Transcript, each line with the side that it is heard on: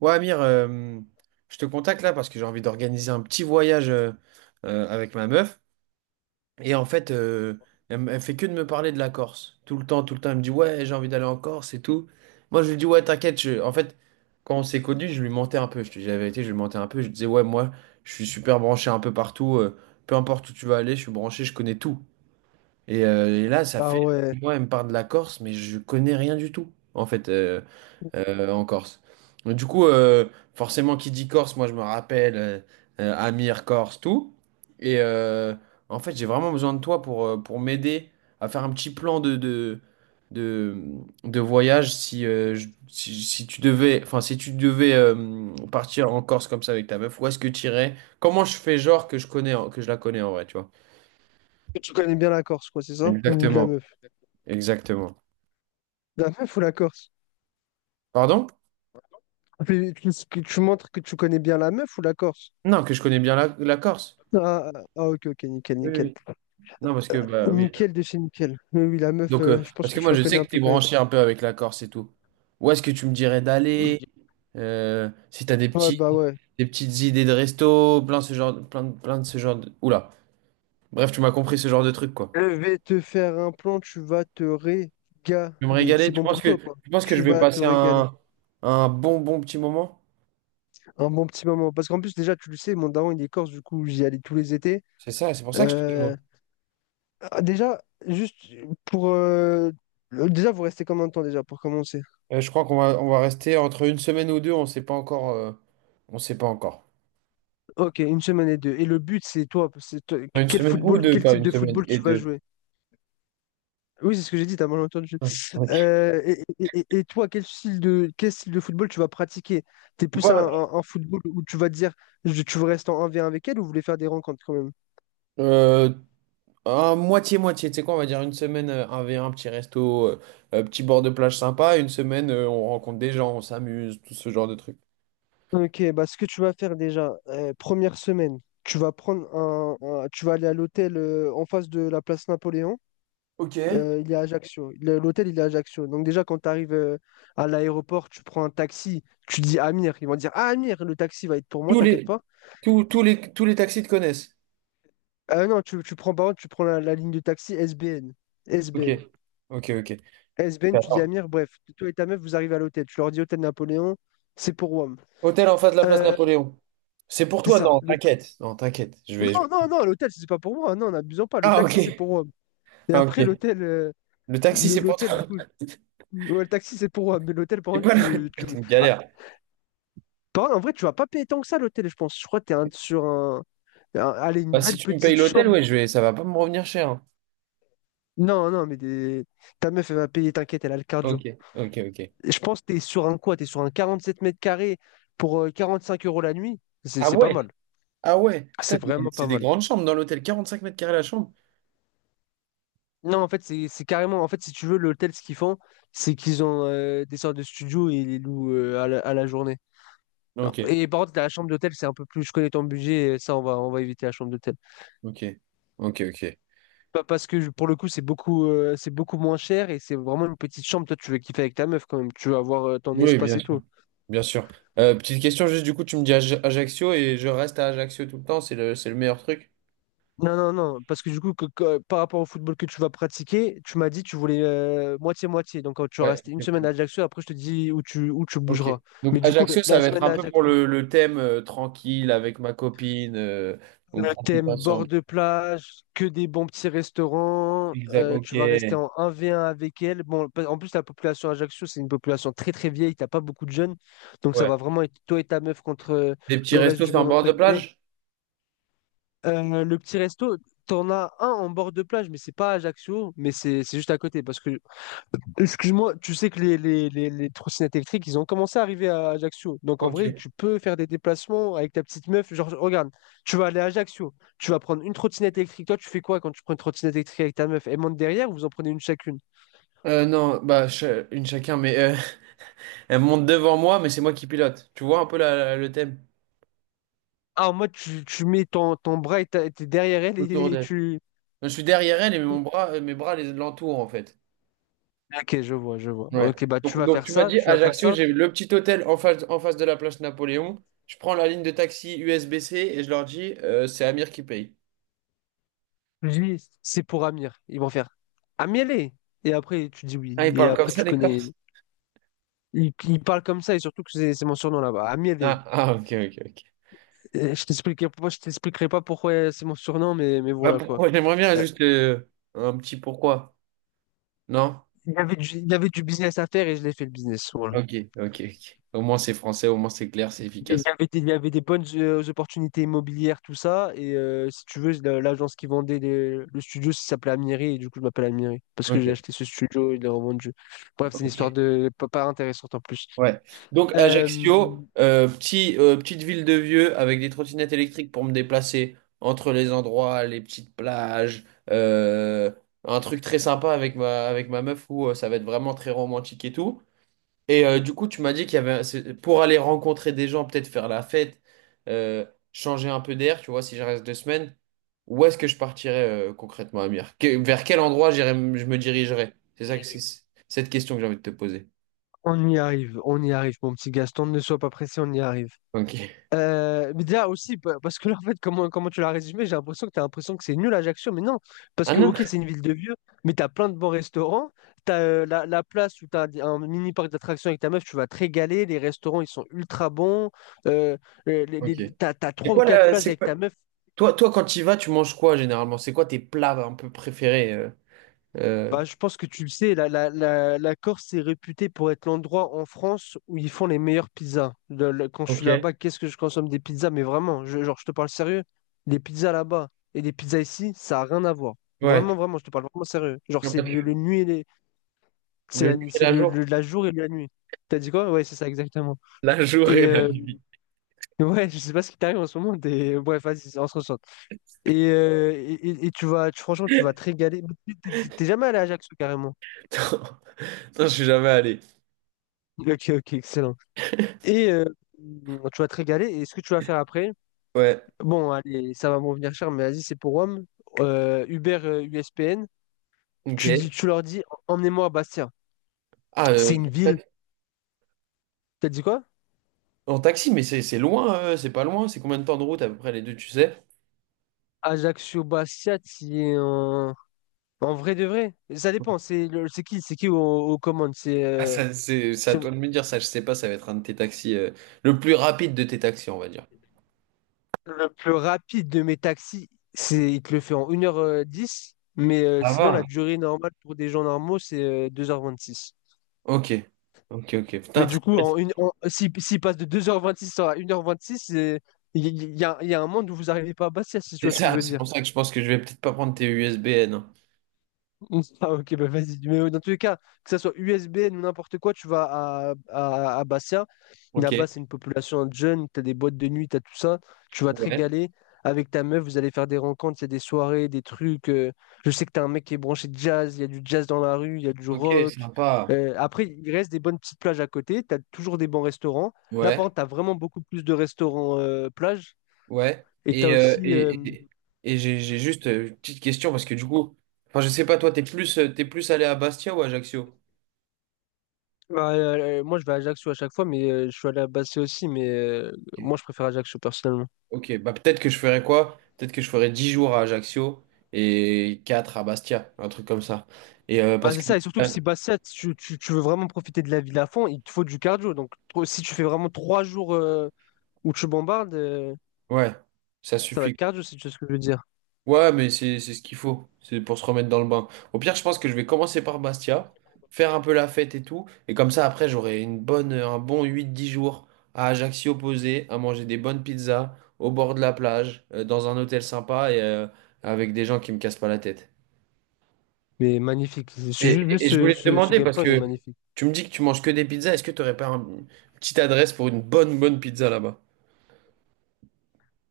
right: Ouais, Amir, je te contacte là parce que j'ai envie d'organiser un petit voyage avec ma meuf. Et en fait, elle fait que de me parler de la Corse. Tout le temps, elle me dit, ouais, j'ai envie d'aller en Corse et tout. Moi, je lui dis, ouais, t'inquiète. En fait, quand on s'est connus, je lui mentais un peu. Je te dis la vérité, je lui mentais un peu. Je lui disais, ouais, moi, je suis super branché un peu partout. Peu importe où tu vas aller, je suis branché, je connais tout. Et là, ça
left: Ah
right: fait,
left: ouais.
right: moi, elle me parle de la Corse, mais je connais rien du tout, en fait. En Corse. Donc, du coup, forcément, qui dit Corse, moi je me rappelle Amir, Corse, tout. Et euh, En fait, j'ai vraiment besoin de toi pour, m'aider à faire un petit plan de, de voyage. Si tu devais, enfin, si tu devais partir en Corse comme ça avec ta meuf, où est-ce que tu irais? Comment je fais genre que je connais, que je la connais en vrai, tu vois?
left: Et tu connais bien la Corse, quoi, c'est ça? Ou de la
right: Exactement,
left: meuf?
right: exactement.
left: De la meuf ou la Corse?
right: Pardon?
left: Tu montres que tu connais bien la meuf ou la Corse?
right: Non, que je connais bien la Corse.
left: Ah, ah, ah, ok, ok, nickel,
right: Oui,
left: nickel.
right: oui. Non, parce que, bah oui.
left: Nickel de chez nickel. Mais oui, la meuf,
right: Donc,
left: je pense
right: parce
left: que
right: que
left: tu
right: moi,
left: la
right: je
left: connais
right: sais
left: un
right: que tu
left: peu
right: es
left: quand même.
right: branché un peu avec la Corse et tout. Où est-ce que tu me dirais d'aller? Si tu as
left: Ouais, bah ouais.
right: des petites idées de resto, plein de ce genre de... Oula. Bref, tu m'as compris ce genre de truc, quoi.
left: Je vais te faire un plan, tu vas te régaler.
right: Je vais me régaler.
left: C'est
right: Tu
left: bon
right: penses
left: pour
right: que,
left: toi, quoi.
right: tu penses que je
left: Tu
right: vais
left: vas te
right: passer
left: régaler.
right: un bon, bon petit moment?
left: Un bon petit moment. Parce qu'en plus, déjà, tu le sais, mon daron, il est corse, du coup, j'y allais tous les étés.
right: C'est ça, c'est pour ça que je te
left: Euh,
right: demande.
left: ah, Déjà, juste pour... euh, Déjà, vous restez combien de temps déjà pour commencer?
right: Je crois qu'on va rester entre une semaine ou deux, on sait pas encore. On sait pas encore.
left: Ok, une semaine et deux. Et le but, c'est toi,
right: Une semaine ou deux,
left: quel
right: pas
left: type
right: une
left: de
right: semaine
left: football
right: et
left: tu vas
right: deux.
left: jouer? Oui, c'est ce que j'ai dit, t'as mal entendu.
right: Ah, ok.
left: Et toi, quel style de football tu vas pratiquer? T'es plus un,
right: Voilà.
left: un- un football où tu vas te dire, tu veux rester en 1v1 avec elle ou vous voulez faire des rencontres quand même?
right: Moitié-moitié, tu sais quoi, on va dire une semaine 1v1, petit resto, petit bord de plage sympa, une semaine on rencontre des gens, on s'amuse, tout ce genre de trucs.
left: Ok, bah ce que tu vas faire déjà, première semaine, tu vas prendre tu vas aller à l'hôtel en face de la place Napoléon.
right: Ok.
left: Il est à Ajaccio. L'hôtel, il est à Ajaccio. Donc déjà, quand tu arrives à l'aéroport, tu prends un taxi, tu dis Amir. Ils vont dire, ah, Amir, le taxi va être pour moi,
right: Tous
left: t'inquiète
right: les,
left: pas.
right: tous les taxis te connaissent.
left: Ah non, tu prends, par contre, tu prends la ligne de taxi SBN.
right: Ok.
left: SBN.
right: Ok, ok.
left: SBN, tu dis
right: Attends.
left: Amir, bref, toi et ta meuf, vous arrivez à l'hôtel. Tu leur dis Hôtel Napoléon, c'est pour Rome.
right: Hôtel en face de la place
left: Euh,
right: Napoléon. C'est pour
left: c'est
right: toi,
left: ça.
right: non, t'inquiète. Non, t'inquiète.
left: Non, non, non, l'hôtel, c'est pas pour moi. Non, n'abusons pas. Le
right: Ah,
left: taxi, c'est
right: ok.
left: pour Rome. Et
right: Ah,
left: après,
right: ok.
left: l'hôtel, euh,
right: Le taxi,
left: le-
right: c'est pour
left: l'hôtel, du
right: toi.
left: coup, ouais, le taxi, c'est pour Rome. Mais l'hôtel, par
right: C'est
left: contre,
right: pas
left: tu,
right: le-
left: tu...
right: C'est une
left: Ah,
right: galère.
left: En vrai, tu vas pas payer tant que ça l'hôtel, je pense. Je crois que sur Allez, une
right: Bah, si
left: belle
right: tu me payes
left: petite
right: l'hôtel,
left: chambre.
right: ouais, je vais. Ça va pas me revenir cher, hein.
left: Non, non, mais ta meuf, elle va payer, t'inquiète, elle a le
right: Ok,
left: cardio.
right: ok, ok.
left: Et je pense que t'es sur un quoi? T'es sur un 47 mètres carrés pour 45 € la nuit. C'est
right: Ah
left: c'est pas
right: ouais?
left: mal.
right: Ah ouais, putain,
left: C'est vraiment
right: c'est
left: pas
right: des
left: mal.
right: grandes chambres dans l'hôtel, 45 m² la chambre.
left: Non, en fait, c'est carrément. En fait, si tu veux, l'hôtel, ce qu'ils font, c'est qu'ils ont des sortes de studios et ils les louent à la journée.
right: Ah, ok,
left: Et par contre, la chambre d'hôtel, c'est un peu plus. Je connais ton budget, ça, on va éviter la chambre d'hôtel.
right: ok, ok, ok.
left: Parce que pour le coup, c'est beaucoup moins cher et c'est vraiment une petite chambre. Toi, tu veux kiffer avec ta meuf quand même. Tu veux avoir ton
right: Oui,
left: espace
right: bien
left: et
right: sûr.
left: tout.
right: Bien sûr. Petite question, juste du coup, tu me dis Ajaccio et je reste à Ajaccio tout le temps, c'est le, meilleur truc.
left: Non, non, non. Parce que du coup, par rapport au football que tu vas pratiquer, tu m'as dit tu voulais moitié-moitié. Donc, tu vas
right: Ouais,
left: rester une semaine
right: exactement.
left: à Ajaccio. Après, je te dis où tu
right: Ok.
left: bougeras. Mais
right: Donc
left: du coup,
right: Ajaccio, ça
left: la
right: va être
left: semaine
right: un
left: à
right: peu pour
left: Ajaccio.
right: le thème tranquille avec ma copine, on
left: Le
right: profite
left: thème bord
right: ensemble.
left: de plage, que des bons petits restaurants,
right: Exact, ok.
left: tu vas rester en 1v1 avec elle. Bon, en plus, la population Ajaccio, c'est une population très très vieille, t'as pas beaucoup de jeunes. Donc ça
right: Ouais.
left: va vraiment être toi et ta meuf contre
right: Des petits
left: le reste
right: restos
left: du
right: sur un
left: monde,
right: bord
left: entre
right: de
left: guillemets.
right: plage?
left: Le petit resto, t'en as un en bord de plage, mais c'est pas à Ajaccio, mais c'est juste à côté. Parce que Excuse-moi, tu sais que les trottinettes électriques, ils ont commencé à arriver à Ajaccio. Donc en vrai,
right: Ok.
left: tu peux faire des déplacements avec ta petite meuf. Genre, regarde, tu vas aller à Ajaccio, tu vas prendre une trottinette électrique. Toi, tu fais quoi quand tu prends une trottinette électrique avec ta meuf? Elle monte derrière ou vous en prenez une chacune?
right: Non, bah, une chacun, mais elle monte devant moi, mais c'est moi qui pilote. Tu vois un peu le thème?
left: Ah, en mode, tu mets ton bras et t'es derrière elle
right: Autour
left: et
right: d'elle.
left: tu.
right: Enfin, je suis derrière elle et mon bras, mes bras les l'entourent en fait.
left: Ok, je vois, je vois.
right: Ouais.
left: Ok, bah tu
right: Donc,
left: vas
right: donc
left: faire
right: tu m'as
left: ça,
right: dit
left: tu vas faire
right: Ajaccio,
left: ça.
right: j'ai le petit hôtel en face de la place Napoléon. Je prends la ligne de taxi USB-C et je leur dis c'est Amir qui paye.
left: Lui, c'est pour Amir. Ils vont faire Amielé. Et après, tu dis
right: Ah,
left: oui.
right: ils
left: Et
right: parlent comme
left: après,
right: ça
left: tu
right: les
left: connais.
right: Corses?
left: Ils parlent comme ça et surtout que c'est mon surnom là-bas. Amielé.
right: Ah, ah, ok, ok, ok.
left: Je t'expliquerai pas pourquoi c'est mon surnom, mais
right: Bah
left: voilà quoi.
right: pourquoi? J'aimerais bien
left: Euh,
right: juste un petit pourquoi. Non?
left: il y avait du business à faire et je l'ai fait le business. Voilà.
right: Ok, ok, ok. Au moins c'est français, au moins c'est clair, c'est efficace.
left: Il y avait des bonnes opportunités immobilières, tout ça. Si tu veux, l'agence qui vendait le studio, ça s'appelait Amiri et du coup je m'appelle Amiri parce que j'ai
right: Ok.
left: acheté ce studio et il l'a revendu. Bref, c'est une histoire
right: Ok.
left: de pas intéressante en plus.
right: Ouais. Donc
left: Euh,
right: Ajaccio, petite ville de vieux avec des trottinettes électriques pour me déplacer entre les endroits, les petites plages, euh, un truc très sympa avec ma meuf où ça va être vraiment très romantique et tout. Du coup, tu m'as dit qu'il y avait pour aller rencontrer des gens, peut-être faire la fête, euh, changer un peu d'air, tu vois, si je reste 2 semaines, où est-ce que je partirais concrètement, Amir? Vers quel endroit j'irais, je me dirigerais? C'est ça, que c'est cette question que j'ai envie de te poser.
left: on y arrive, on y arrive, mon petit Gaston, ne sois pas pressé, on y arrive.
right: Ok.
left: Mais déjà aussi, parce que là, en fait, comment tu l'as résumé, j'ai l'impression que tu as l'impression que c'est nul Ajaccio, mais non, parce
right: Ah
left: que,
right: non?
left: ok, c'est une ville de vieux, mais tu as plein de bons restaurants, tu as la place où tu as un mini parc d'attractions avec ta meuf, tu vas te régaler, les restaurants, ils sont ultra bons, euh,
right: Ok. C'est
left: trois ou
right: quoi
left: quatre
right: la,
left: plages
right: c'est
left: avec
right: quoi-
left: ta meuf.
right: toi quand tu y vas, tu manges quoi généralement? C'est quoi tes plats un peu préférés? Euh,
left: Bah, je pense que tu le sais, la Corse est réputée pour être l'endroit en France où ils font les meilleures pizzas. Quand je
right: Ok.
left: suis là-bas, qu'est-ce que je consomme des pizzas? Mais vraiment, genre, je te parle sérieux. Les pizzas là-bas et les pizzas ici, ça a rien à voir.
right: Ouais.
left: Vraiment, vraiment, je te parle vraiment sérieux. Genre,
right: Non,
left: c'est
right: parce
left: le
right: que...
left: nuit et les... C'est
right: Le
left: la
right: nuit
left: nuit,
right: et
left: c'est
right: la jour.
left: la jour et la nuit. T'as dit quoi? Ouais, c'est ça, exactement.
right: La journée
left: Et
right: et la nuit.
left: ouais, je sais pas ce qui t'arrive en ce moment. Bref, vas-y, on se ressent. Et franchement, tu vas te régaler. Mais t'es jamais allé à Ajaccio, carrément.
right: Non, non, je suis jamais allé.
left: Ok, ok, excellent. Et euh, Tu vas te régaler. Et ce que tu vas faire après,
right: Ouais.
left: bon, allez, ça va m'en venir cher, mais vas-y, c'est pour Rome. Uber USPN,
right: Ok.
left: tu leur dis, emmenez-moi à Bastia.
right: Ah,
left: C'est une ville.
right: tac-
left: T'as dit quoi?
right: en taxi, mais c'est loin, c'est pas loin. C'est combien de temps de route à peu près les deux, tu sais?
left: Ajaccio, Bastia, t'y es en... en vrai de vrai. Ça dépend. C'est qui, c'est qui aux commandes?
right: Ah, ça, c'est à
left: C'est
right: toi de me dire ça. Je sais pas, ça va être un de tes taxis, le plus rapide de tes taxis, on va dire.
left: le plus rapide de mes taxis. Il te le fait en une heure dix. Mais
right: Ça
left: sinon, la
right: va.
left: durée normale pour des gens normaux, c'est 2h26.
right: Ok. Ok, ok. Putain,
left: Mais
right: très
left: du coup,
right: précis.
left: en une, en- si- s'il passe de 2h26 à 1h26, il y a un monde où vous n'arrivez pas à Bastia, si tu
right: C'est
left: vois ce que je
right: ça,
left: veux
right: c'est
left: dire.
right: pour ça que je pense que je vais peut-être pas prendre tes USBN.
left: Ah, ok, bah vas-y. Mais dans tous les cas, que ça soit USBN ou n'importe quoi, tu vas à Bastia.
right: Ok,
left: Là-bas, c'est une population de jeunes, t'as des boîtes de nuit, t'as tout ça. Tu vas te
right: ouais,
left: régaler avec ta meuf, vous allez faire des rencontres, il y a des soirées, des trucs. Je sais que t'as un mec qui est branché jazz, il y a du jazz dans la rue, il y a du
right: ok,
left: rock.
right: sympa,
left: Après, il reste des bonnes petites plages à côté, t'as toujours des bons restaurants. Là,
right: ouais,
left: par contre, t'as vraiment beaucoup plus de restaurants plages.
right: ouais.
left: Et t'as
right: Et, euh,
left: aussi, euh,
right: et, et, et j'ai juste une petite question parce que du coup, enfin, je sais pas, toi, t'es plus allé à Bastia ou à Ajaccio?
left: Bah, moi, je vais à Ajaccio à chaque fois, mais je suis allé à Bastia aussi, mais
right: Ok,
left: moi, je préfère Ajaccio personnellement.
right: Ok, bah peut-être que je ferais quoi? Peut-être que je ferais 10 jours à Ajaccio et 4 à Bastia, un truc comme ça.
left: Bah,
right: Parce
left: c'est
right: que,
left: ça, et surtout que si Bastia, tu veux vraiment profiter de la ville à fond, il te faut du cardio. Donc, si tu fais vraiment 3 jours où tu bombardes,
right: ouais, ça
left: ça va être
right: suffit.
left: cardio, si tu sais ce que je veux dire.
right: Ouais, mais c'est ce qu'il faut. C'est pour se remettre dans le bain. Au pire, je pense que je vais commencer par Bastia, faire un peu la fête et tout. Et comme ça, après, j'aurai un bon 8-10 jours à Ajaccio posé, à manger des bonnes pizzas, au bord de la plage, dans un hôtel sympa et avec des gens qui me cassent pas la tête.
left: Mais magnifique.
right: Et, et-
left: Juste,
right: et je
left: ce,
right: voulais te
left: ce, ce
right: demander,
left: game
right: parce
left: plan, il est
right: que
left: magnifique.
right: tu me dis que tu manges que des pizzas, est-ce que tu n'aurais pas une petite adresse pour une bonne, bonne pizza là-bas?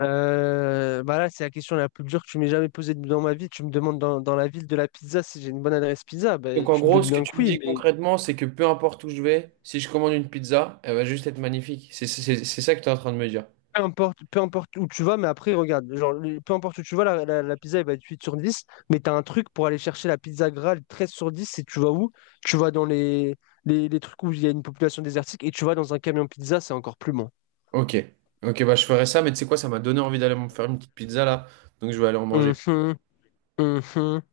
left: Bah là, c'est la question la plus dure que tu m'aies jamais posée dans ma vie. Tu me demandes dans la ville de la pizza si j'ai une bonne adresse pizza. Bah,
right: Donc en
left: tu te
right: gros,
left: doutes
right: ce que
left: bien que
right: tu me dis
left: oui.
right: concrètement, c'est que peu importe où je vais, si je commande une pizza, elle va juste être magnifique. C'est ça que tu es en train de me dire.
left: Peu importe où tu vas, mais après, regarde, genre, peu importe où tu vas, la pizza, elle va être 8 sur dix, mais tu as un truc pour aller chercher la pizza Graal 13/10, et tu vas où? Tu vas dans les trucs où il y a une population désertique, et tu vas dans un camion pizza, c'est encore plus bon.
right: Ok. Ok, bah je ferai ça, mais tu sais quoi, ça m'a donné envie d'aller me faire une petite pizza là. Donc je vais aller en manger.
left: Mhm, mhm.